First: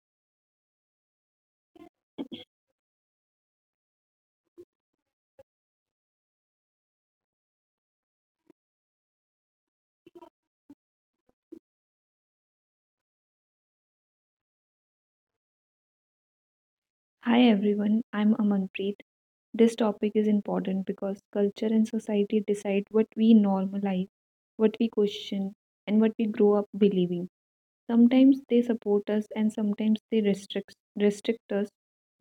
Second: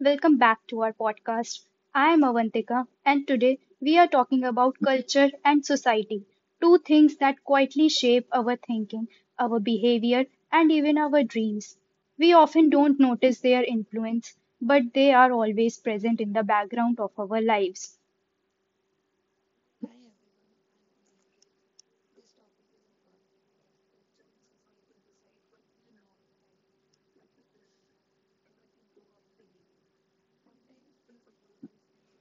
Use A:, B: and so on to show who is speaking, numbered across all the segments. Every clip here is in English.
A: Welcome back to our podcast. I am Avantika, and today we are talking about culture and society, two things that quietly shape our thinking, our behavior, and even our dreams. We often don't notice their influence, but they are always present in the background of our
B: Hi
A: lives.
B: everyone, I'm Amanpreet. This topic is important because culture and society decide what we normalize, what we question, and what we grow up believing. Sometimes they support us and sometimes they restrict us,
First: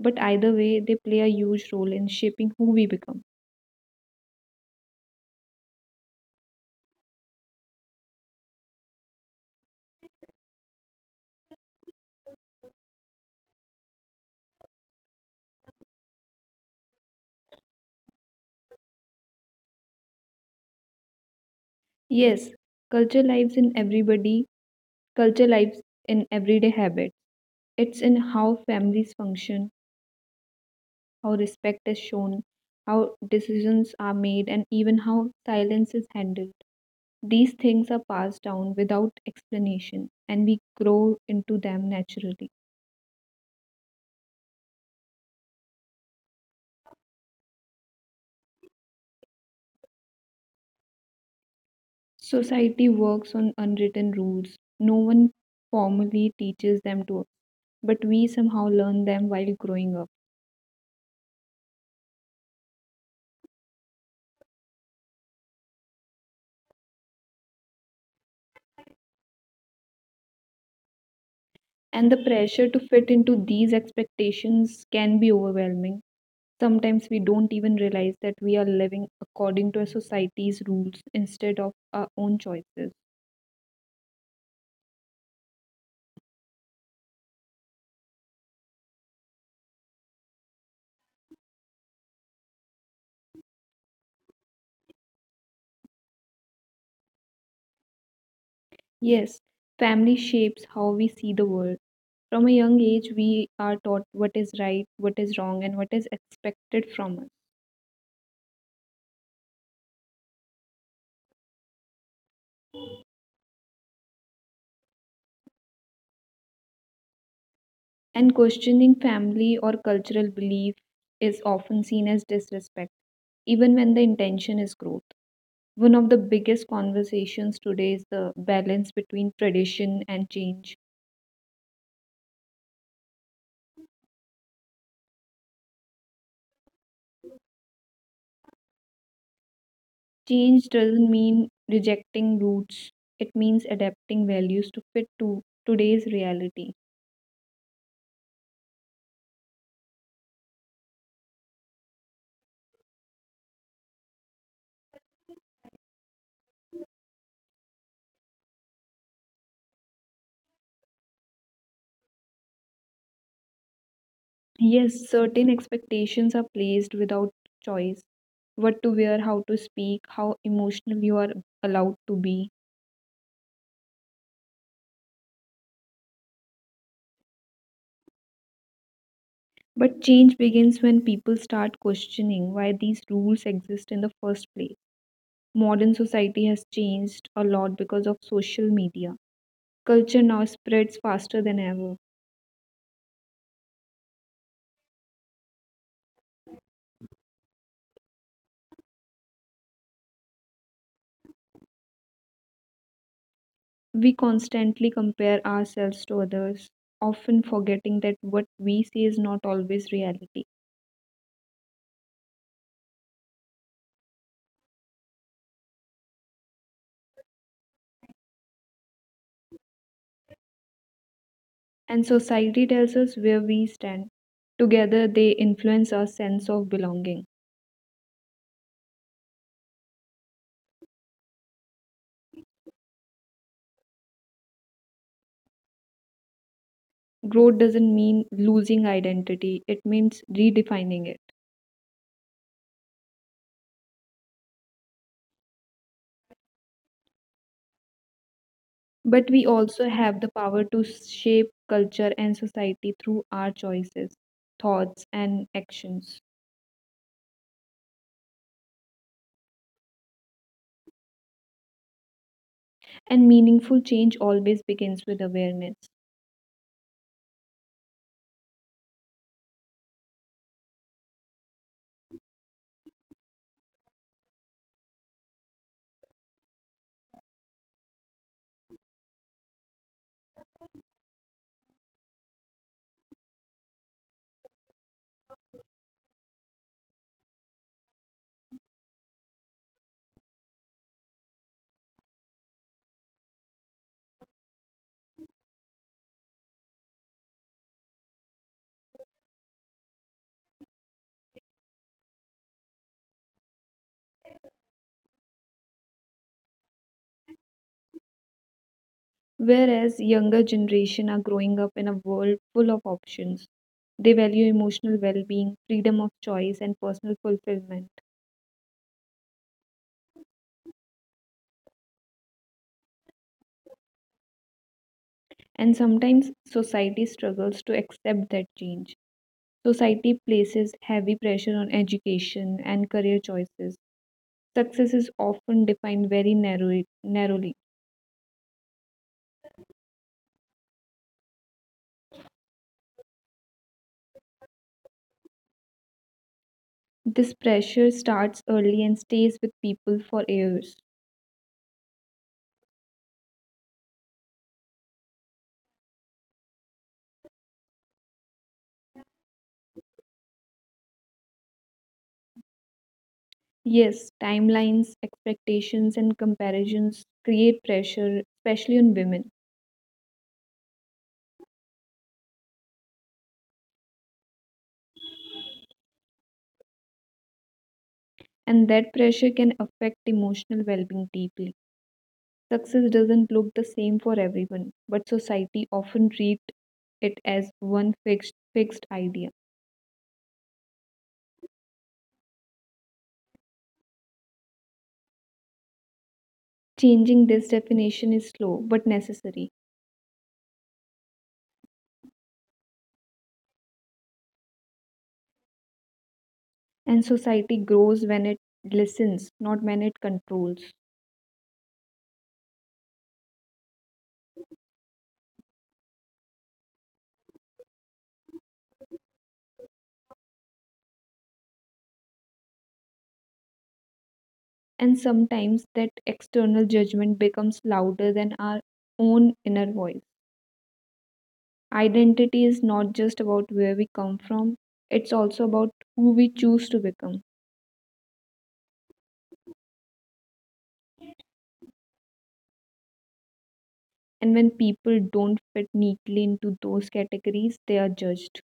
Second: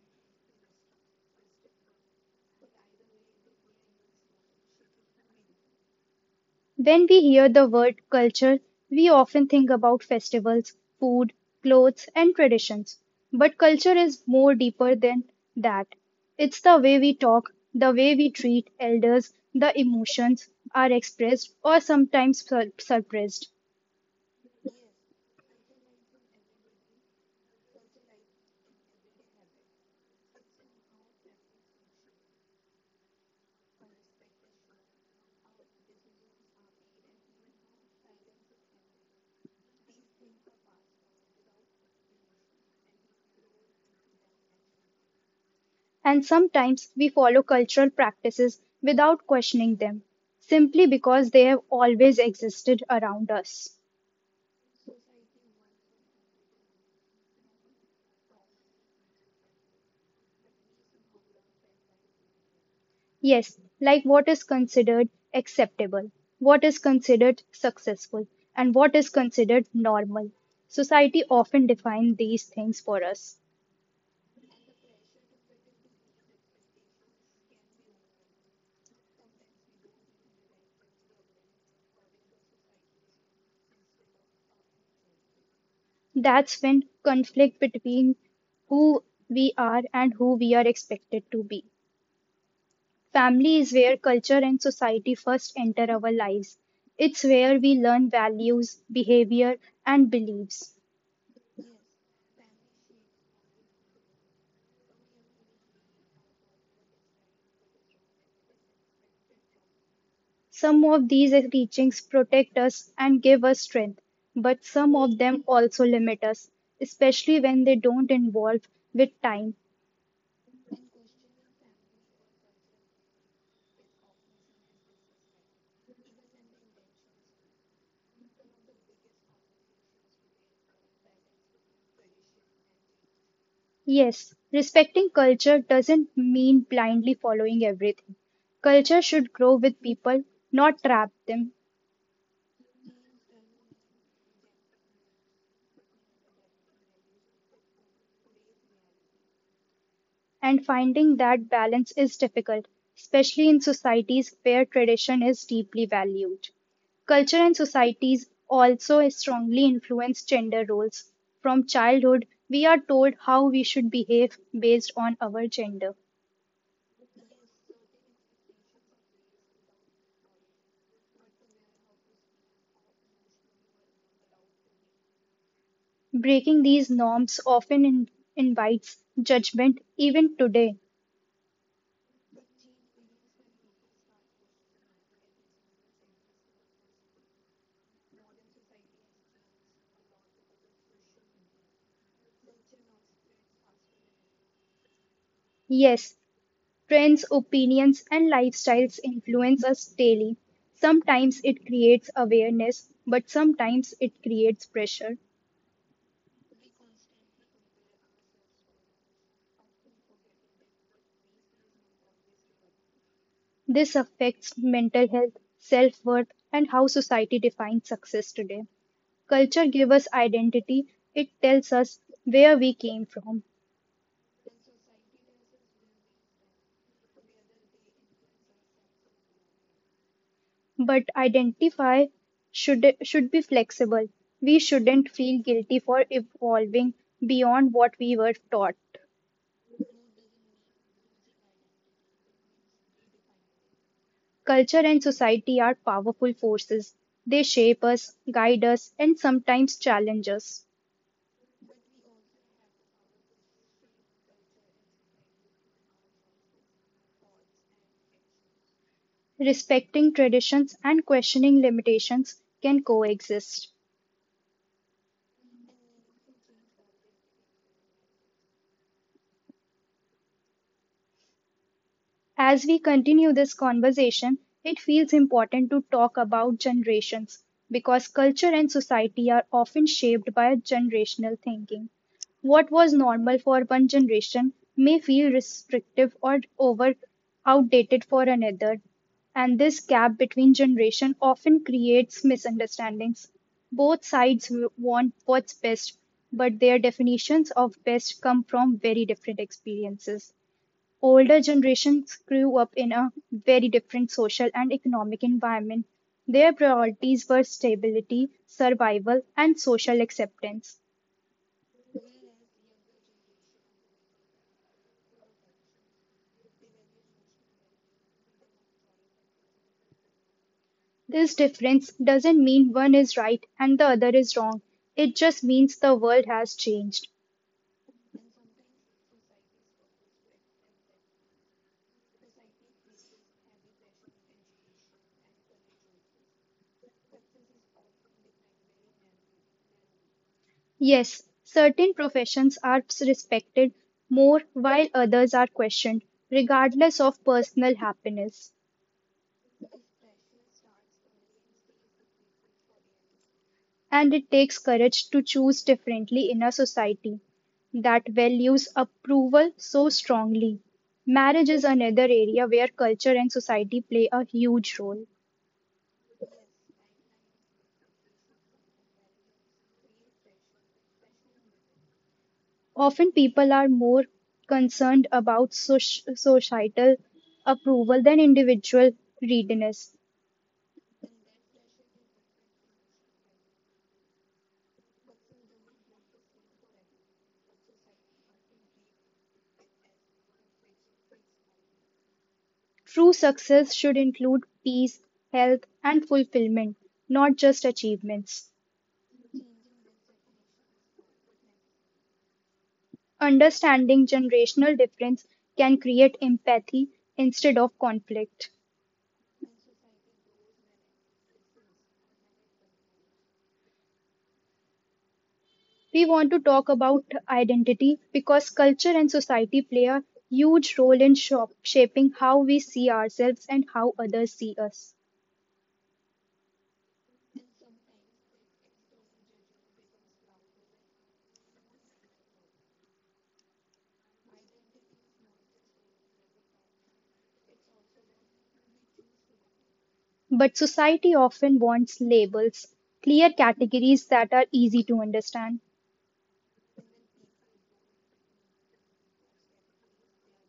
B: but either way, they play a huge role in shaping who we become.
A: When we hear the word culture, we often think about festivals, food, clothes, and traditions. But culture is more deeper than that. It's the way we talk, the way we treat elders, the emotions are expressed or
B: Yes,
A: sometimes
B: culture
A: suppressed.
B: lives in everybody, culture lives in everyday habits. It's in how families function, how respect is shown, how decisions are made, and even how silence is handled. These things are passed down without explanation, and we grow into them naturally.
A: And sometimes we follow cultural practices without questioning them, simply because they have always
B: Society
A: existed
B: works
A: around
B: on
A: us.
B: unwritten rules. No one formally teaches them to us, but we somehow learn them while growing up.
A: Yes, like what is considered acceptable, what is considered successful, and what is considered normal. Society often defines
B: And the
A: these
B: pressure
A: things
B: to
A: for
B: fit
A: us.
B: into these expectations can be overwhelming. Sometimes we don't even realize that we are living according to a society's rules instead of our own choices.
A: That's when conflict between who we are and who we are expected to be. Family is where culture and society first enter our lives. It's where we learn values, behavior,
B: Yes,
A: and
B: family
A: beliefs.
B: shapes how we see the world. From a young age, we are taught what is right, what is wrong, and what is expected from us.
A: Some of these teachings protect us and give us strength, but some of them also limit us, especially when they don't evolve
B: And
A: with
B: questioning
A: time.
B: family or cultural belief is often seen as disrespect, even when the intention is growth. One of the biggest conversations today is the balance between tradition and change.
A: Yes, respecting culture doesn't mean blindly following everything. Culture should grow with people, not
B: Change
A: trap
B: doesn't
A: them.
B: mean rejecting roots, it means adapting values to fit to today's reality.
A: And finding that balance is difficult, especially in societies where tradition is deeply valued. Culture and societies also strongly influence gender roles. From childhood, we are told how we should behave based
B: Yes,
A: on
B: certain
A: our gender.
B: expectations are placed without choice. What to wear, how to speak, how emotional you are allowed to be.
A: Breaking these norms often invites judgment
B: But change
A: even today.
B: begins when people start questioning why these rules exist in the first place. Modern society has changed a lot because of social media. Culture now spreads faster than ever.
A: Yes, trends, opinions, and lifestyles influence us daily. Sometimes it creates awareness, but sometimes
B: We
A: it creates
B: constantly
A: pressure.
B: compare ourselves to others, often forgetting that what we see is not always reality.
A: This affects mental health, self worth, and how society defines success today. Culture gives us identity, it tells
B: And
A: us
B: society
A: where we
B: tells us
A: came
B: where
A: from.
B: we stand. Together, they influence our sense of belonging.
A: But identify should be flexible. We shouldn't feel guilty for evolving
B: Growth
A: beyond
B: doesn't
A: what we
B: mean
A: were taught.
B: losing identity, it means redefining it.
A: Culture and society are powerful forces. They shape us, guide us, and
B: But we
A: sometimes
B: also have the
A: challenge
B: power
A: us.
B: to shape culture and society through our choices, thoughts, and actions.
A: Respecting traditions and questioning limitations can
B: And
A: coexist.
B: meaningful change always begins with awareness.
A: As we continue this conversation, it feels important to talk about generations because culture and society are often shaped by generational thinking. What was normal for one generation may feel restrictive or over outdated for another, and this gap between generation often creates misunderstandings. Both sides want what's best, but their definitions of best come from very different experiences. Older generations grew up in a very different social and economic environment. Their priorities were stability, survival, and social acceptance.
B: Whereas younger generation are growing up in a world full of options, they value emotional well-being, freedom of choice, and personal fulfillment.
A: This difference doesn't mean one is right and the other is wrong. It just means the world has changed.
B: And sometimes society struggles to accept that change. Society places heavy pressure on education and career choices. Success is often defined narrowly.
A: Yes, certain professions are respected more while others are questioned, regardless of personal happiness.
B: This pressure starts early and stays with people for years.
A: And it takes courage to choose differently in a society that values approval so strongly. Marriage is another area where culture and society play a huge role.
B: Yes, timelines, expectations, and comparisons create pressure, especially on women,
A: Often people are more concerned about societal approval than individual readiness.
B: and that pressure can affect emotional well being deeply. Success doesn't look the same for everyone, but society often treats it as one fixed idea.
A: True success should include peace, health, and fulfillment, not just achievements.
B: Changing this definition is slow but necessary,
A: Understanding generational difference can create empathy instead of conflict.
B: and society grows when it listens, not when it controls.
A: We want to talk about identity because culture and society play a huge role in shaping how we see ourselves and how others see us.
B: And sometimes that external judgment becomes louder than our own inner voice. Identity is not just about where we come from, it's also about who we choose to become.
A: But society often wants labels, clear categories that are easy to understand.
B: And when people don't fit neatly into those categories, they are judged.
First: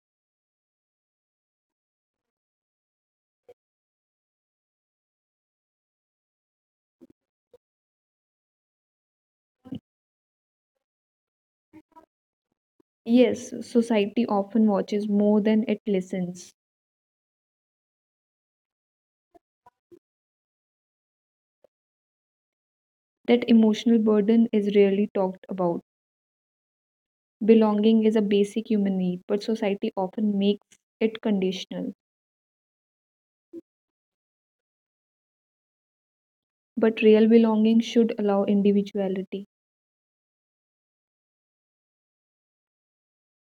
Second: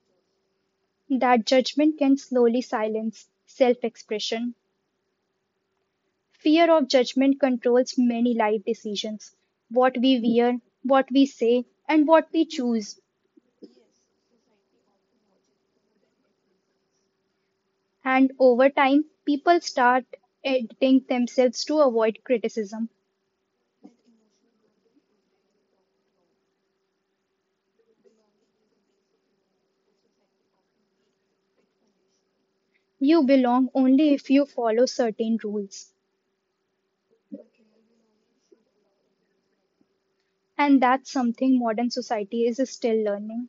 A: That judgment can slowly silence self expression. Fear of judgment controls many life decisions: what we wear, what we say, and what we choose.
B: Yes, society often watches more than it listens.
A: And over time, people start editing themselves to avoid criticism.
B: That emotional burden is rarely talked about. Belonging is a basic human need, but society often makes it conditional.
A: You belong only if you follow certain rules.
B: But real belonging should allow individuality,
A: And that's something modern society is still learning.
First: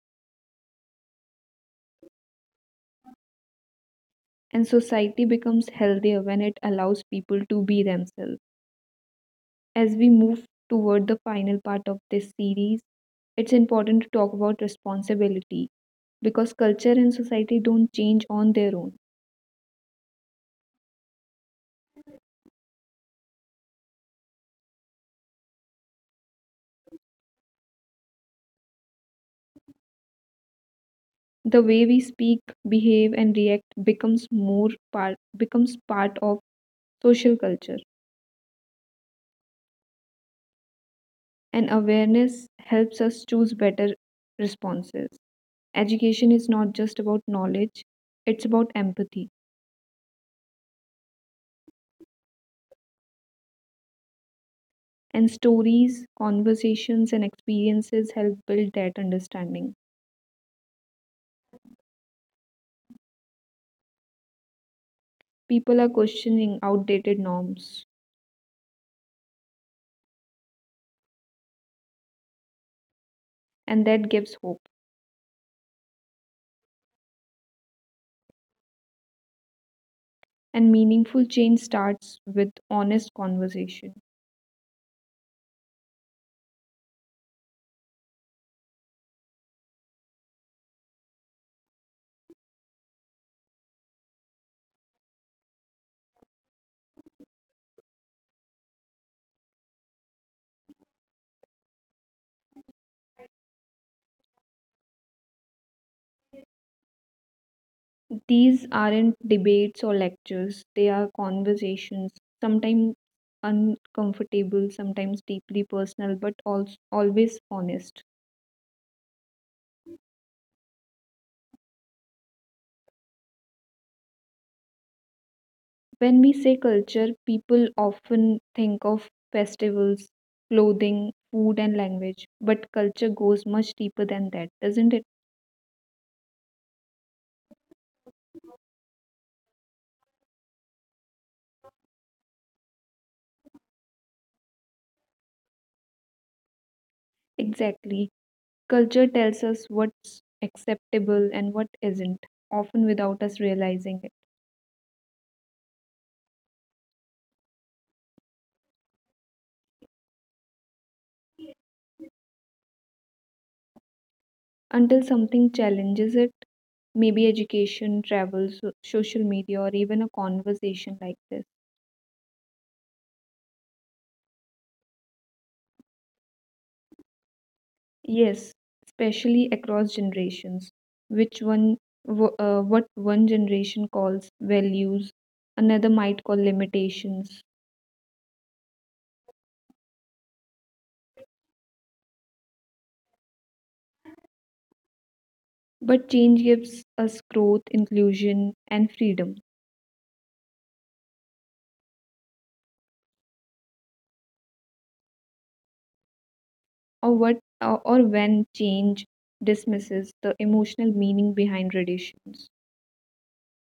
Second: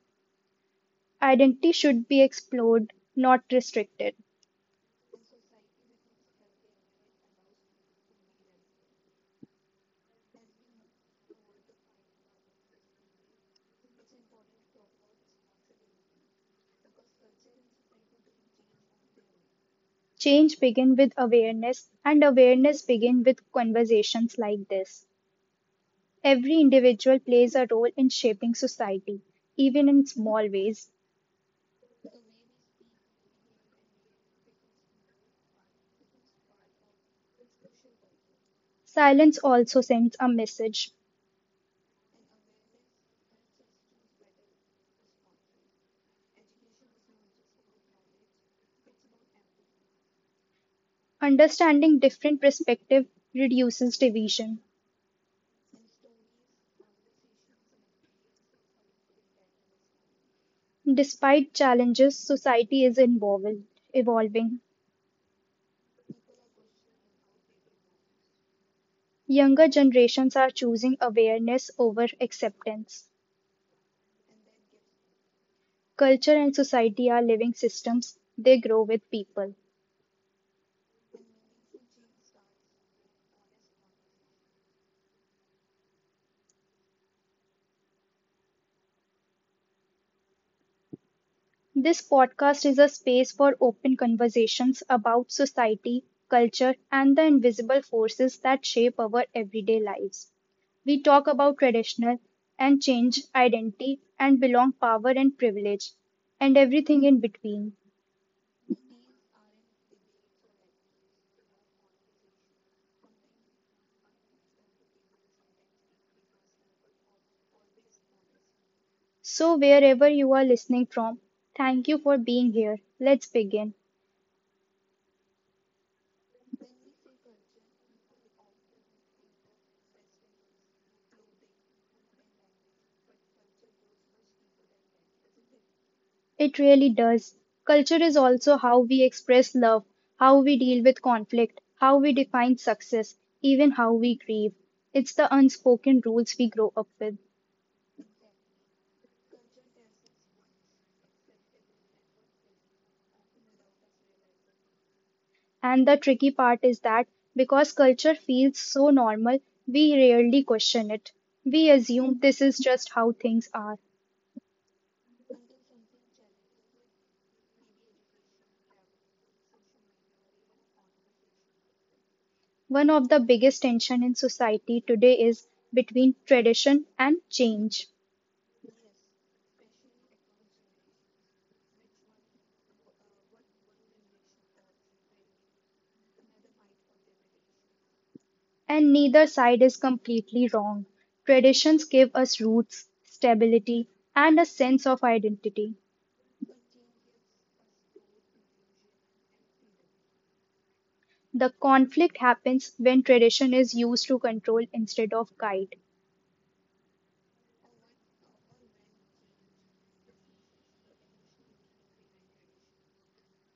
A: Identity should be explored, not restricted.
B: and society becomes healthier when it allows people to be themselves. As we move toward the final part of this series, it's important to talk about responsibility because culture and society don't change on their own.
A: Change begins with awareness, and awareness begins with conversations like this. Every individual plays a role in shaping society, even in small ways.
B: The way we speak, behave, and react becomes part of social culture,
A: Silence also sends a message.
B: and awareness helps us choose better responses. Education is not just about knowledge; it's about empathy.
A: Understanding different perspectives reduces division.
B: And stories, conversations, and experiences help build that understanding.
A: Despite challenges, society is involved, evolving.
B: People are questioning outdated norms,
A: Younger generations are choosing awareness over acceptance.
B: and that gives hope.
A: Culture and society are living systems, they grow with people.
B: And meaningful change starts with honest conversation.
A: This podcast is a space for open conversations about society, culture, and the invisible forces that shape our everyday lives. We talk about traditional and change, identity and belong, power and privilege, and everything in between.
B: These aren't debates or lectures, they are conversations, sometimes uncomfortable, sometimes deeply personal, but also always honest.
A: So, wherever you are listening from, thank you for being here. Let's begin.
B: When we say culture, people often think of festivals, clothing, food, and language, but culture goes much deeper than that, doesn't it?
A: It really does. Culture is also how we express love, how we deal with conflict, how we define success, even how we grieve. It's the unspoken rules we grow up with.
B: Exactly. Culture tells us what's acceptable and what isn't, often without us realizing it
A: And the tricky part is that because culture feels so normal, we rarely question it. We assume this is just how things are.
B: until something challenges it. Maybe education, travel, social media, or even a conversation like this.
A: One of the biggest tension in society today is between tradition and change.
B: Yes, especially across generations, which one, what one generation calls values, another might call limitations.
A: And neither side is completely wrong. Traditions give us roots, stability, and a sense of identity.
B: But change gives us growth, inclusion, and freedom.
A: The conflict happens when tradition is used to control instead of guide.
B: Or what, or when change dismisses the emotional meaning behind traditions.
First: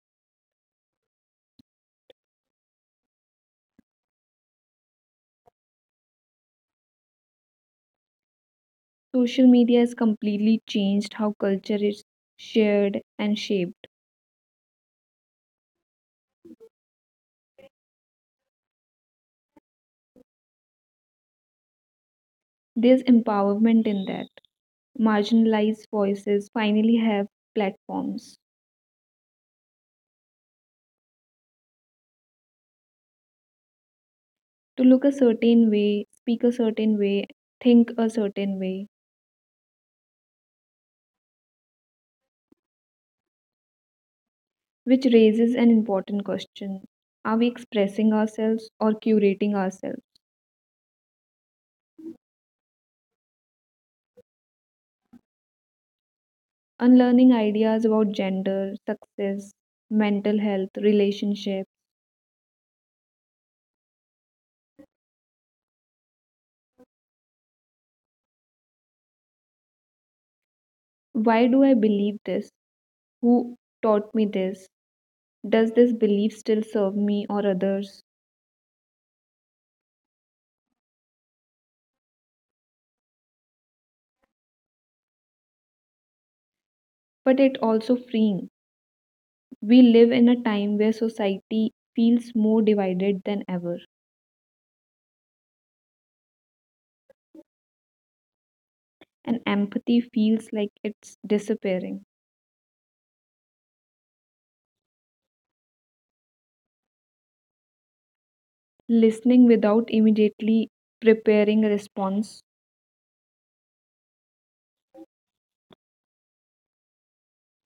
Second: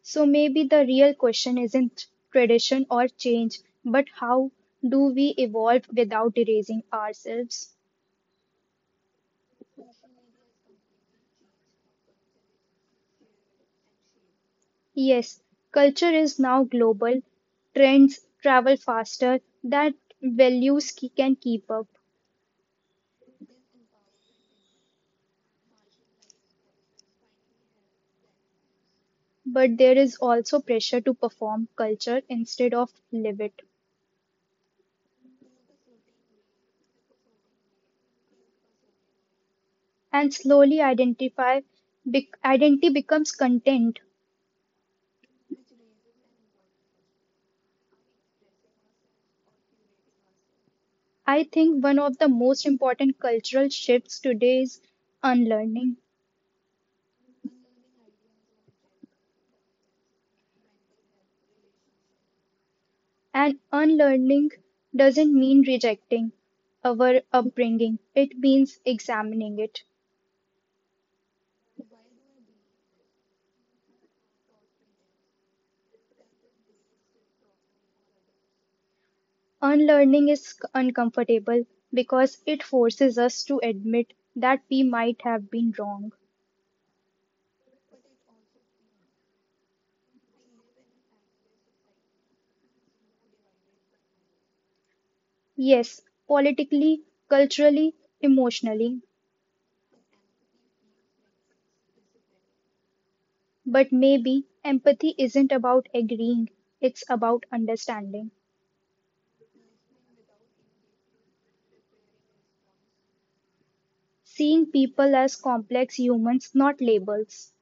A: So maybe the real question isn't tradition or change, but how do we evolve without erasing ourselves?
B: Social media has completely changed how culture is shared and shaped.
A: Yes, culture is now global, trends travel faster, that values can keep up.
B: There's empowerment in that. Marginalized voices finally have platforms
A: But there is also pressure to perform culture instead of live it.
B: to look a certain way, speak a certain way, think a certain way,
A: And slowly identify bec identity becomes content.
B: which raises an important question. Are we expressing ourselves or curating ourselves?
A: I think one of the most important cultural shifts today is unlearning.
B: Unlearning ideas about gender, success, mental health, relationship.
A: And unlearning doesn't mean rejecting our upbringing, it means examining it.
B: Why do I believe this? Who taught me this? Does this belief still serve me or others?
A: Unlearning is uncomfortable because it forces us to admit that we might have been wrong.
B: But it also freeing. We live in a time where society feels more divided than ever,
A: Yes, politically, culturally, emotionally.
B: and empathy feels like it's disappearing.
A: But maybe empathy isn't about agreeing, it's about understanding.
B: Listening without immediately preparing a response.
A: Seeing people as complex humans, not labels.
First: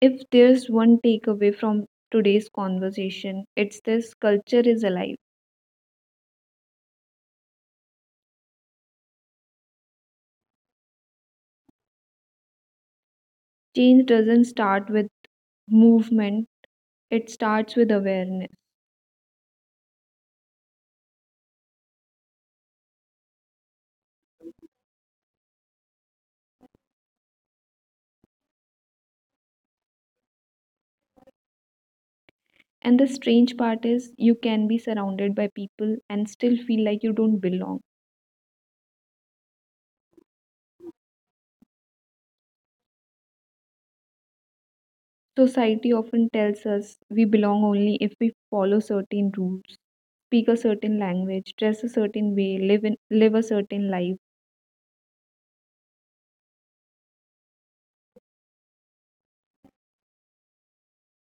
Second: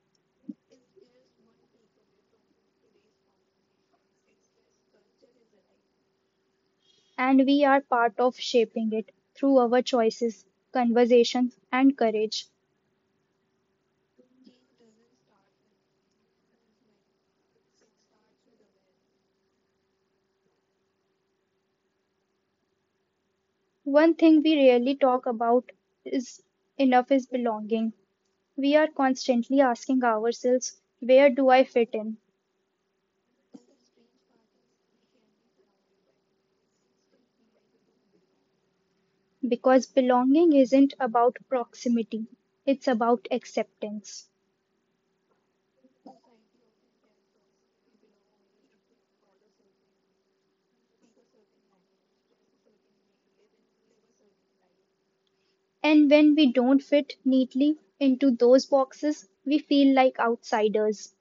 B: If there's one takeaway from today's conversation, it's this culture is alive.
A: And we are part of shaping it through our choices, conversations, and courage.
B: Change doesn't start with movement, it starts with awareness.
A: One thing we rarely talk about is is belonging. We are constantly asking ourselves, where do I fit in?
B: And the strange part is, you can be surrounded by people and still feel like you don't belong.
A: Because belonging isn't about proximity, it's about acceptance.
B: Society often tells us we belong only if we follow certain rules, speak a certain language, dress a certain way, live a certain life.
A: And when we don't fit neatly into those boxes, we feel like outsiders,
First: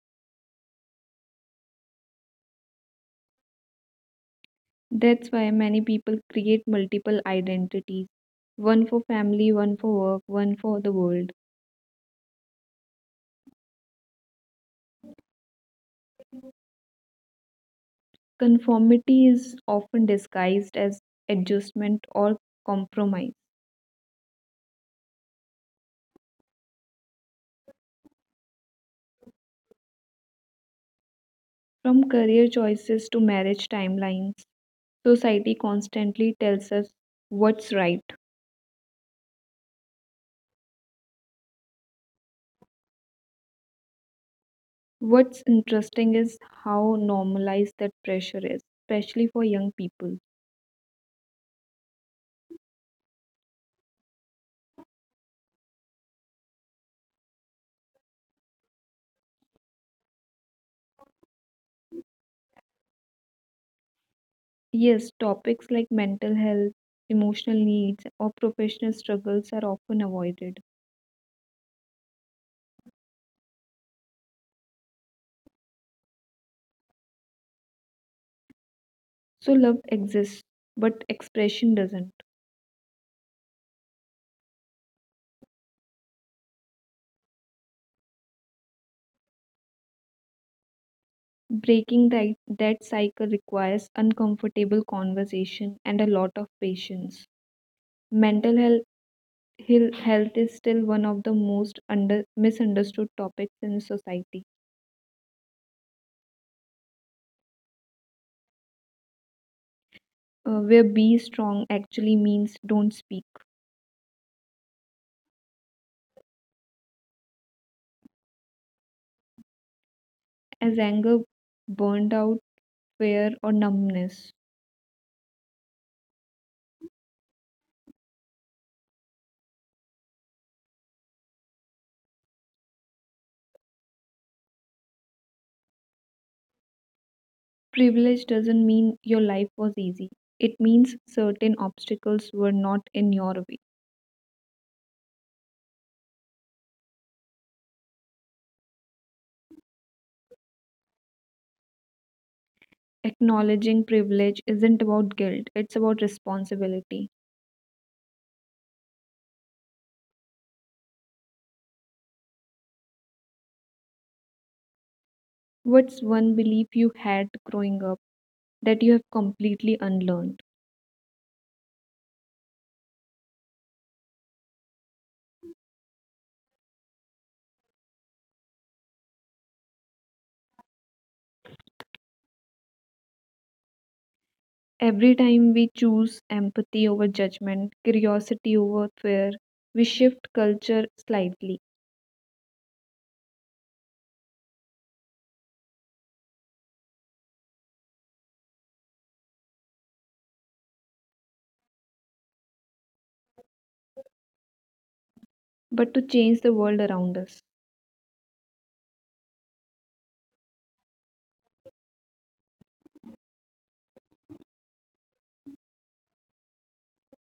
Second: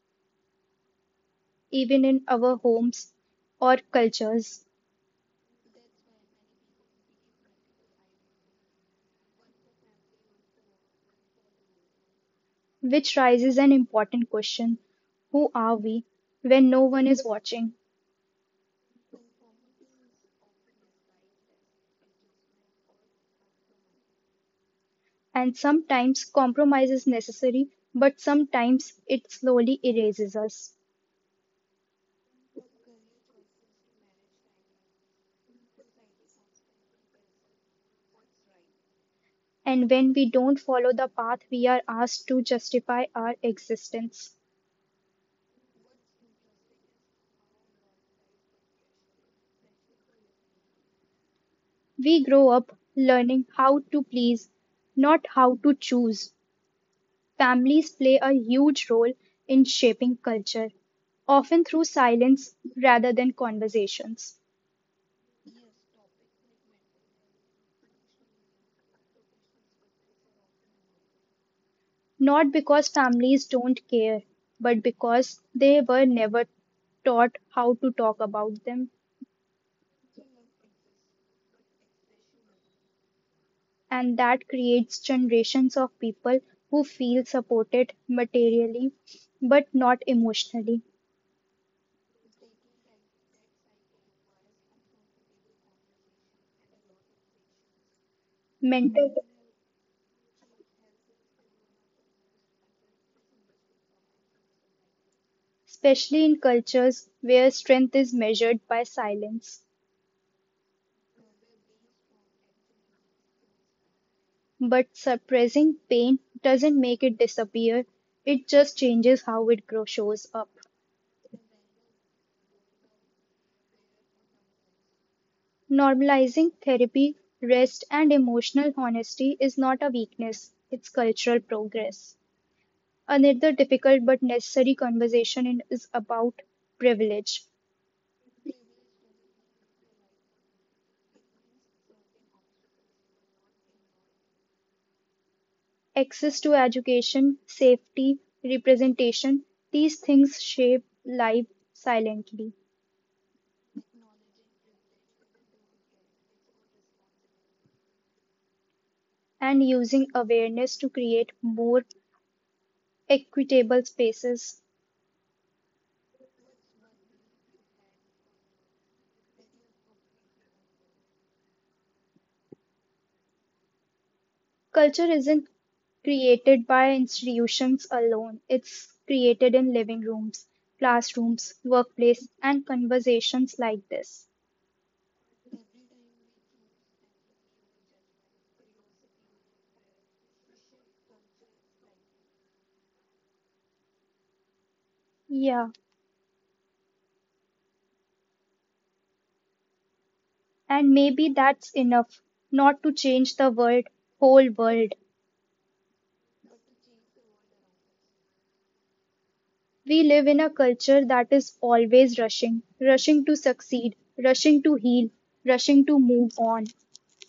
A: even in our homes or cultures,
B: That's why many people create multiple identities, one for family, one for work, one for the world.
A: which raises an important question: who are we when no one is watching?
B: Conformity is often disguised as adjustment or compromise.
A: And sometimes compromise is necessary, but sometimes it slowly erases us.
B: From career choices to marriage timelines, society constantly tells us what's right.
A: And when we don't follow the path, we are asked to justify our existence.
B: What's interesting is how normalized that pressure is, especially for young people.
A: We grow up learning how to please, not how to choose. Families play a huge role in shaping culture, often through silence rather than conversations.
B: Yes, topics like mental health, emotional needs, or professional struggles are often avoided.
A: Not because families don't care, but because they were never taught how to talk about them,
B: So, love exists, but expression doesn't.
A: and that creates generations of people who feel supported materially but not emotionally.
B: Breaking that cycle requires uncomfortable conversation and a lot of patience. Mental health,
A: Mental.
B: health is still one of the most under, misunderstood topics in society,
A: Especially in cultures where strength is measured by silence.
B: where be strong actually means don't speak
A: But suppressing pain doesn't make it disappear, it just changes how it shows up.
B: as anger, burned out, fear, or numbness.
A: Normalizing therapy, rest, and emotional honesty is not a weakness, it's cultural progress. Another difficult but necessary conversation is about privilege.
B: Privilege doesn't mean your life was easy, it means certain obstacles were not in your way.
A: Access to education, safety, representation, these things shape life silently,
B: Acknowledging privilege isn't about guilt, it's about responsibility.
A: and using awareness to create more equitable spaces.
B: What's one belief you had growing up that you have completely unlearned?
A: Culture isn't created by institutions alone, it's created in living rooms, classrooms, workplace, and conversations like this.
B: Every time we choose empathy over judgment, curiosity over fear, we shift culture slightly,
A: Yeah, and maybe that's enough not to change whole world.
B: but to change the world around us.
A: We live in a culture that is always rushing, rushing to succeed, rushing to heal, rushing to move on.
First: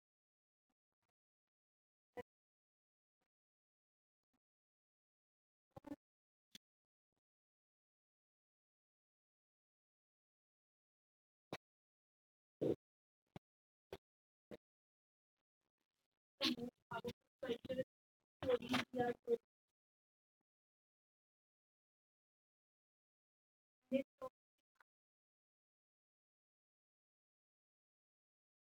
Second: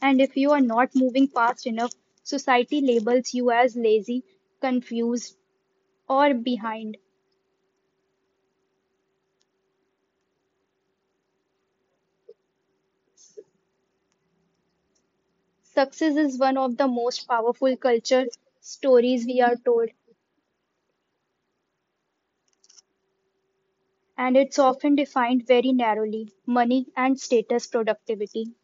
A: And if you are not moving fast enough, society labels you as lazy, confused, or behind. Success is one of the most powerful culture stories we are told, and it's often defined very narrowly: money and status productivity.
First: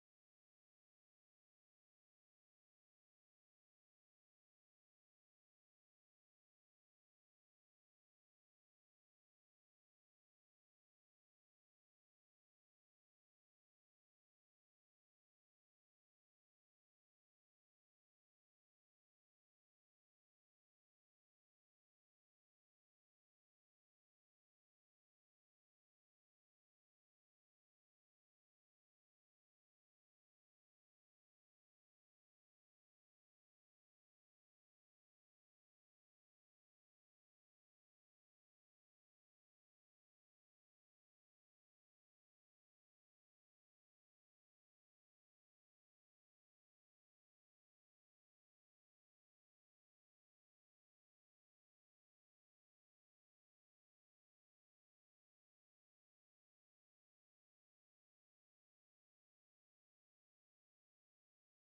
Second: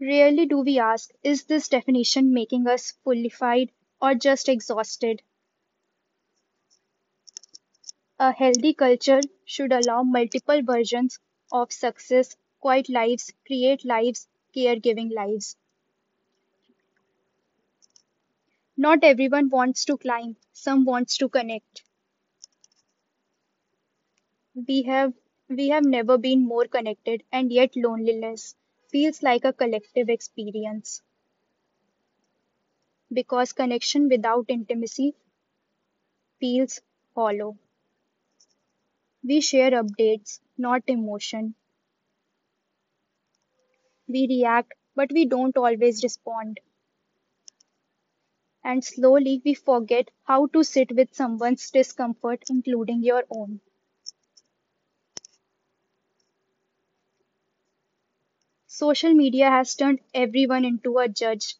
A: Rarely do we ask, is this definition making us fullified or just exhausted? A healthy culture should allow multiple versions of success: quiet lives, create lives, caregiving lives. Not everyone wants to climb, some wants to connect. We have we have never been more connected and yet loneliness feels like a collective experience because connection without intimacy feels hollow. We share updates, not emotion. We react, but we don't always respond. And slowly we forget how to sit with someone's discomfort, including your own. Social media has turned everyone into a judge.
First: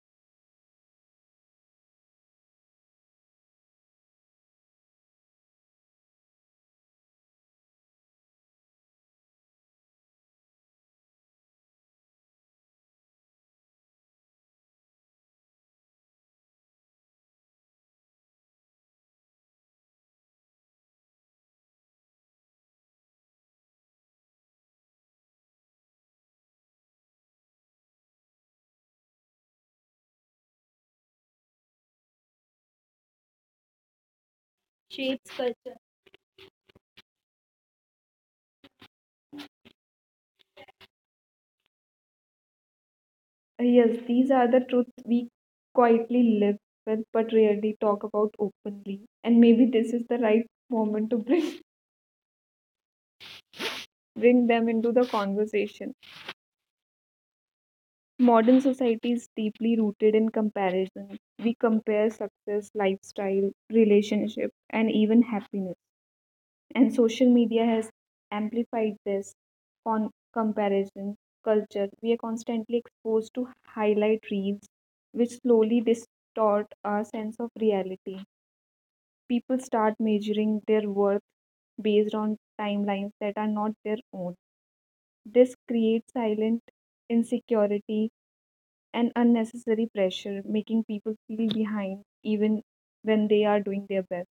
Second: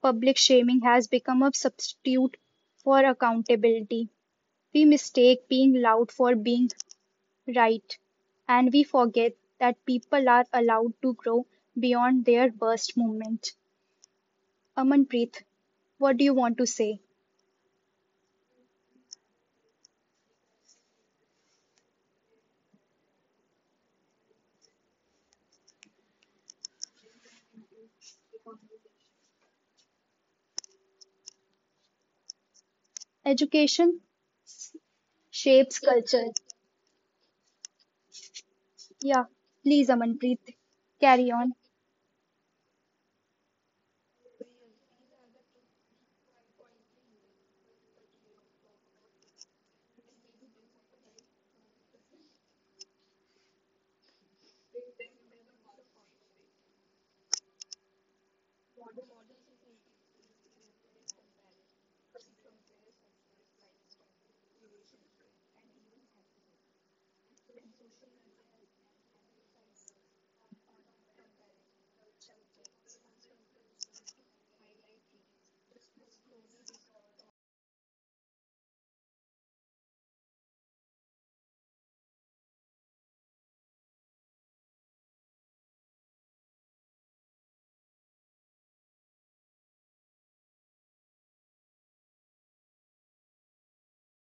A: Public shaming has become a substitute for accountability. We mistake being loud for being right, and we forget that people are allowed to grow beyond their worst moment. Amanpreet, what do you want to say? Education
B: Shapes culture.
A: shapes culture. Yeah, please, Amanpreet, carry on.
B: Yes, these are the truths we quietly live with but rarely talk about openly. And maybe this is the right moment to bring, bring them into the conversation. Modern society is deeply rooted in comparison. We compare success, lifestyle, relationship, and even happiness. And social media has amplified this comparison culture. We are constantly exposed to highlight reels, which slowly distort our sense of reality. People start measuring their worth based on timelines that are not their own. This creates silent insecurity and unnecessary pressure, making people feel behind even when they are doing their best.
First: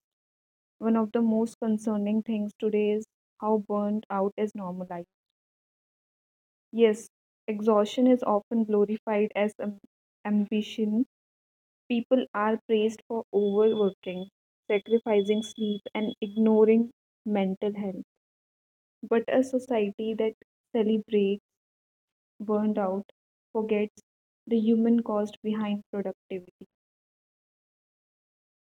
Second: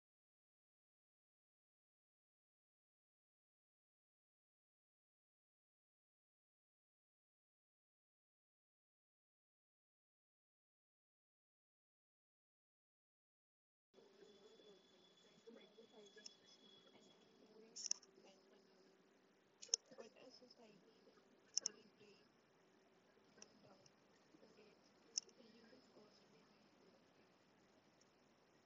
B: One of the most concerning things today is how burnt out is normalized. Yes, exhaustion is often glorified as ambition. People are praised for overworking, sacrificing sleep, and ignoring mental health. But a society that celebrates burnt out forgets the human cost behind productivity.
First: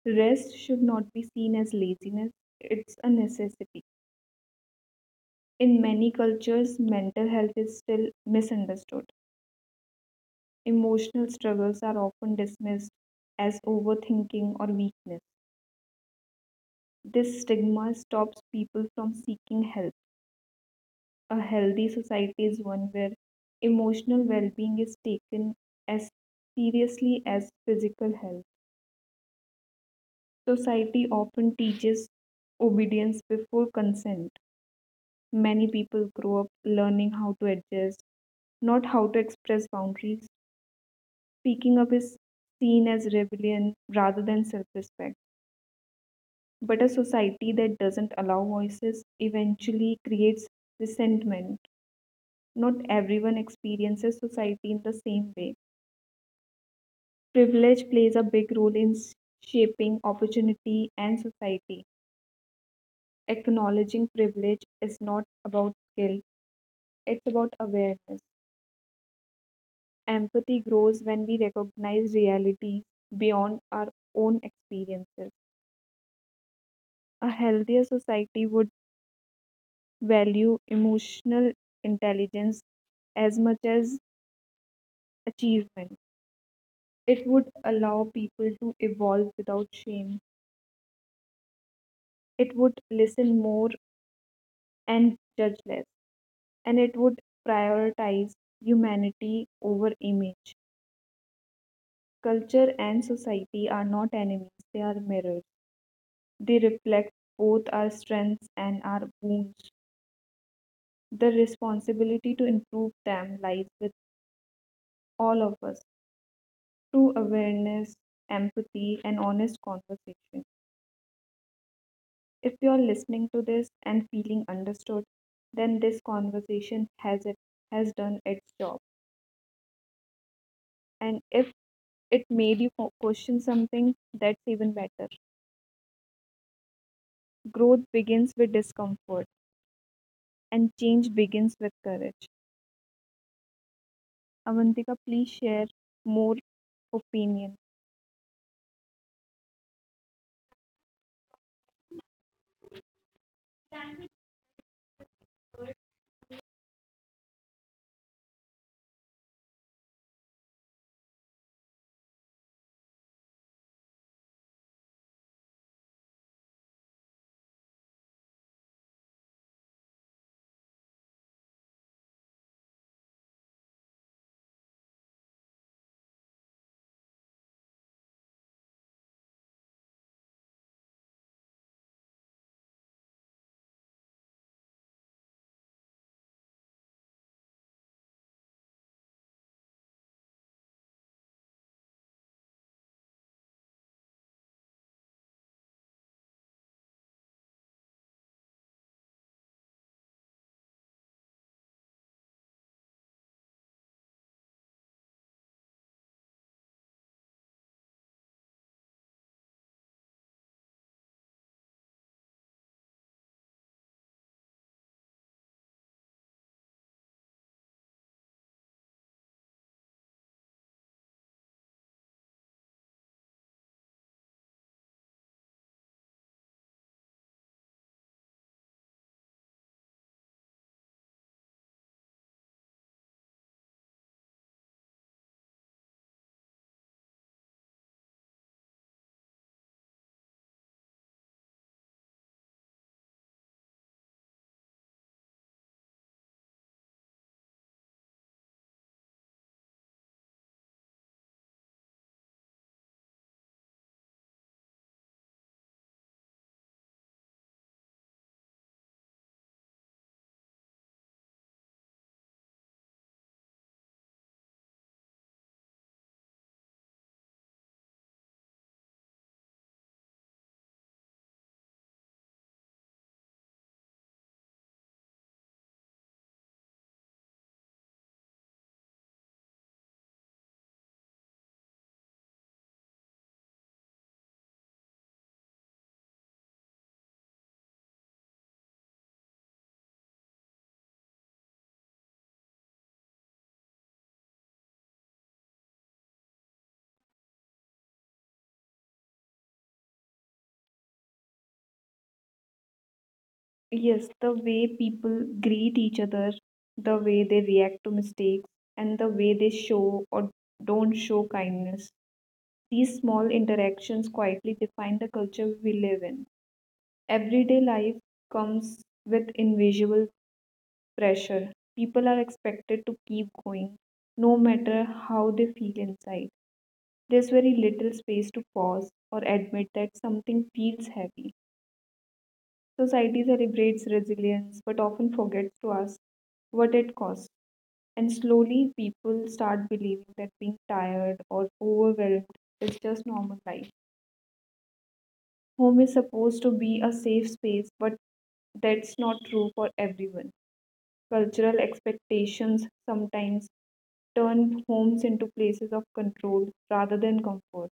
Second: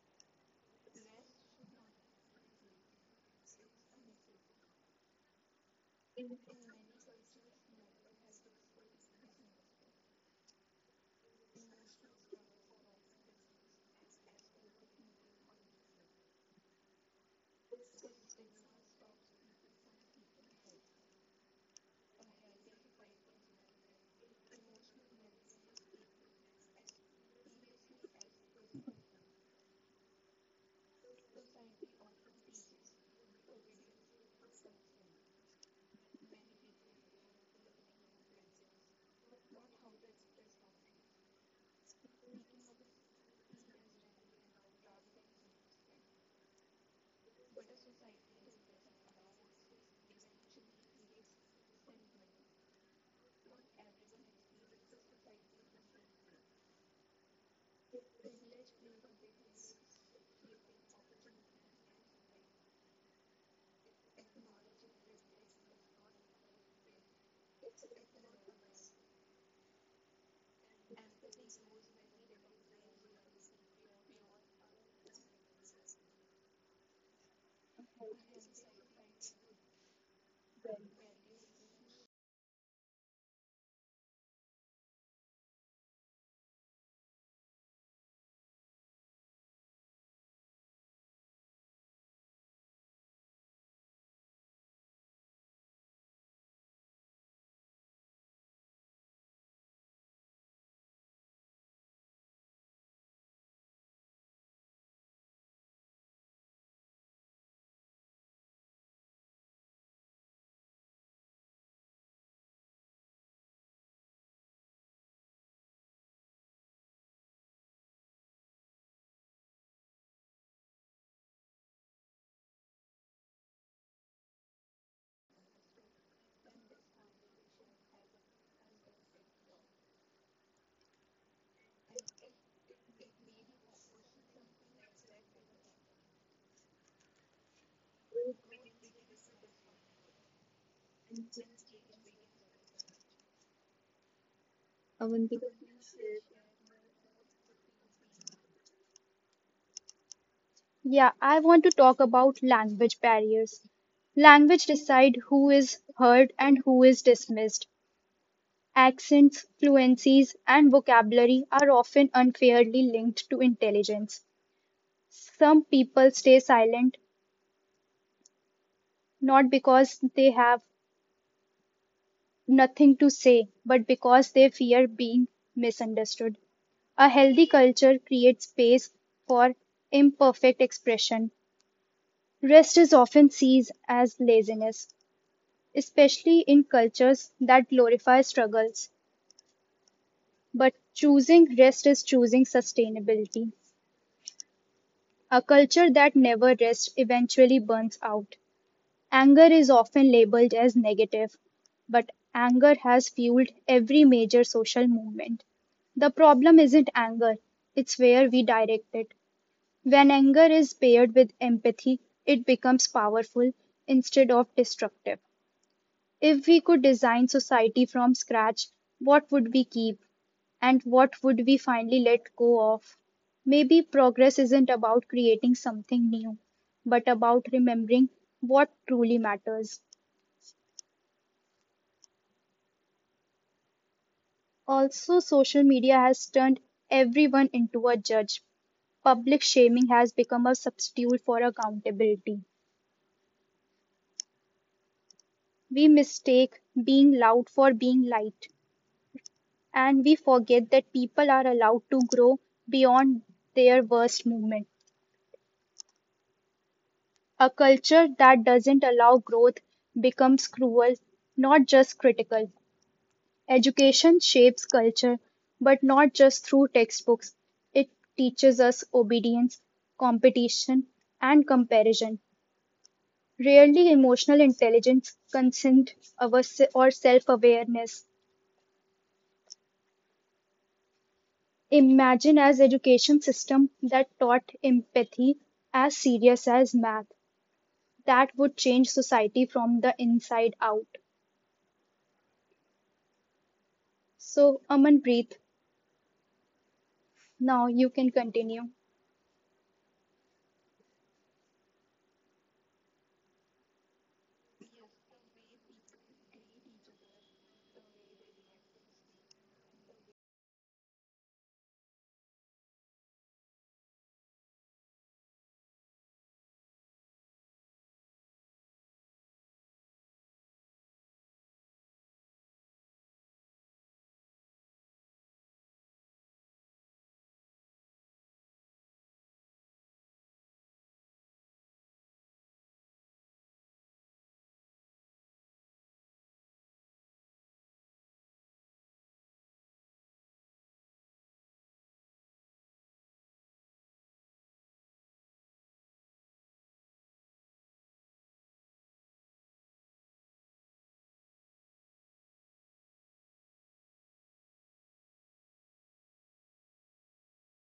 B: Rest should not be seen as laziness, it's a necessity. In many cultures, mental health is still misunderstood. Emotional struggles are often dismissed as overthinking or weakness. This stigma stops people from seeking help. A healthy society is one where emotional well being is taken as seriously as physical health. Society often teaches obedience before consent. Many people grow up learning how to adjust, not how to express boundaries. Speaking up is seen as rebellion rather than self respect. But a society that doesn't allow voices eventually creates resentment. Not everyone experiences society in the same way. Privilege plays a big role in shaping opportunity and society. Acknowledging privilege is not about guilt, it's about awareness. Empathy grows when we recognize reality beyond our own experiences. A healthier society would value emotional intelligence as much as achievement. It would allow people to evolve without shame. It would listen more and judge less. And it would prioritize humanity over image. Culture and society are not enemies, they are mirrors. They reflect both our strengths and our wounds. The responsibility to improve them lies with all of us, through awareness, empathy, and honest conversation. If you're listening to this and feeling understood, then this conversation has done its job. And if it made you question something, that's even better. Growth begins with discomfort, and change begins with courage. Avantika, please
A: Avantika.
B: share more opinion.
A: Yeah, I want to talk about language barriers. Language decide who is heard and who is dismissed. Accents, fluencies, and vocabulary are often unfairly linked to intelligence. Some people stay silent not because they have nothing to say, but because they fear being misunderstood. A healthy culture creates space for imperfect expression. Rest is often seen as laziness, especially in cultures that glorify struggles. But choosing rest is choosing sustainability. A culture that never rests eventually burns out. Anger is often labeled as negative, but anger has fueled every major social movement. The problem isn't anger, it's where we direct it. When anger is paired with empathy, it becomes powerful instead of destructive. If we could design society from scratch, what would we keep and what would we finally let go of? Maybe progress isn't about creating something new, but about remembering what truly matters. Also, social media has turned everyone into a judge. Public shaming has become a substitute for accountability. We mistake being loud for being light, and we forget that people are allowed to grow beyond their worst moment. A culture that doesn't allow growth becomes cruel, not just critical. Education shapes culture, but not just through textbooks. It teaches us obedience, competition, and comparison. Rarely emotional intelligence, consent, or self-awareness. Imagine as education system that taught empathy as serious as math. That would change society from the inside out. So, Amanpreet, now you can continue.
B: Yes, the way people greet each other, the way they react to mistakes, and the way they show or don't show kindness. These small interactions quietly define the culture we live in. Everyday life comes with invisible pressure. People are expected to keep going, no matter how they feel inside. There's very little space to pause or admit that something feels heavy. Society celebrates resilience but often forgets to ask what it costs. And slowly, people start believing that being tired or overwhelmed is just normal life. Home is supposed to be a safe space, but that's not true for everyone. Cultural expectations sometimes turn homes into places of control rather than comfort.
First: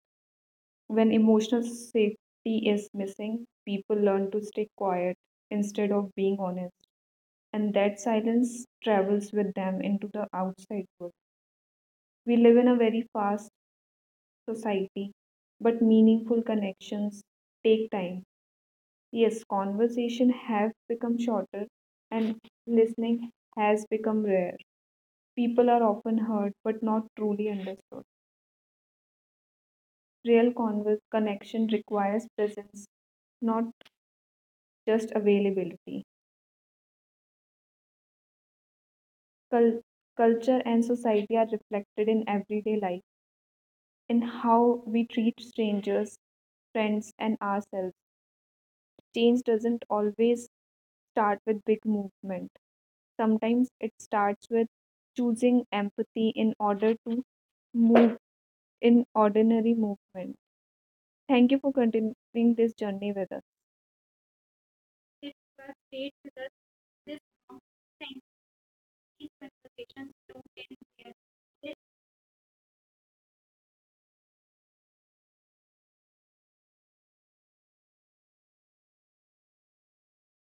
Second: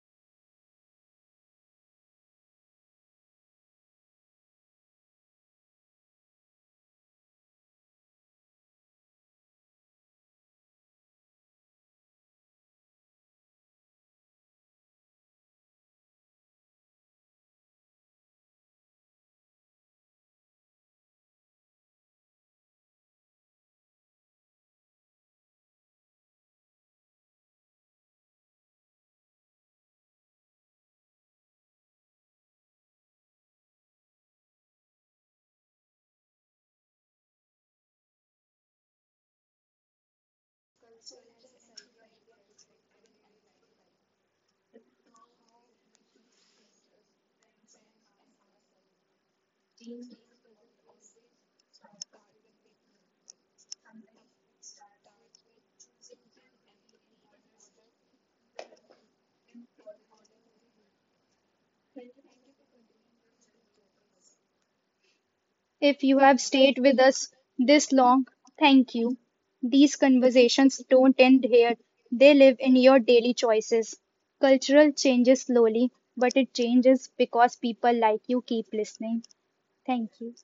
B: When emotional safety is missing, people learn to stay quiet instead of being honest, and that silence travels with them into the outside world. We live in a very fast society, but meaningful connections take time. Yes, conversation have become shorter and listening has become rare. People are often heard but not truly understood. Real converse connection requires presence, not just availability. Cul- Culture and society are reflected in everyday life, in how we treat strangers, friends, and ourselves. Change doesn't always start with big movement. Sometimes it starts with choosing empathy in order to move in ordinary movement. Thank you for continuing this journey with us. If you have
A: If
B: stayed
A: you
B: with
A: have
B: us
A: stayed with
B: this
A: us
B: long,
A: this
B: thank you.
A: long, thank you.
B: These
A: These
B: conversations don't end
A: conversations don't
B: here.
A: end
B: They
A: here, they live in your daily choices. Cultural changes slowly, but it changes because people like you keep listening. Thank you.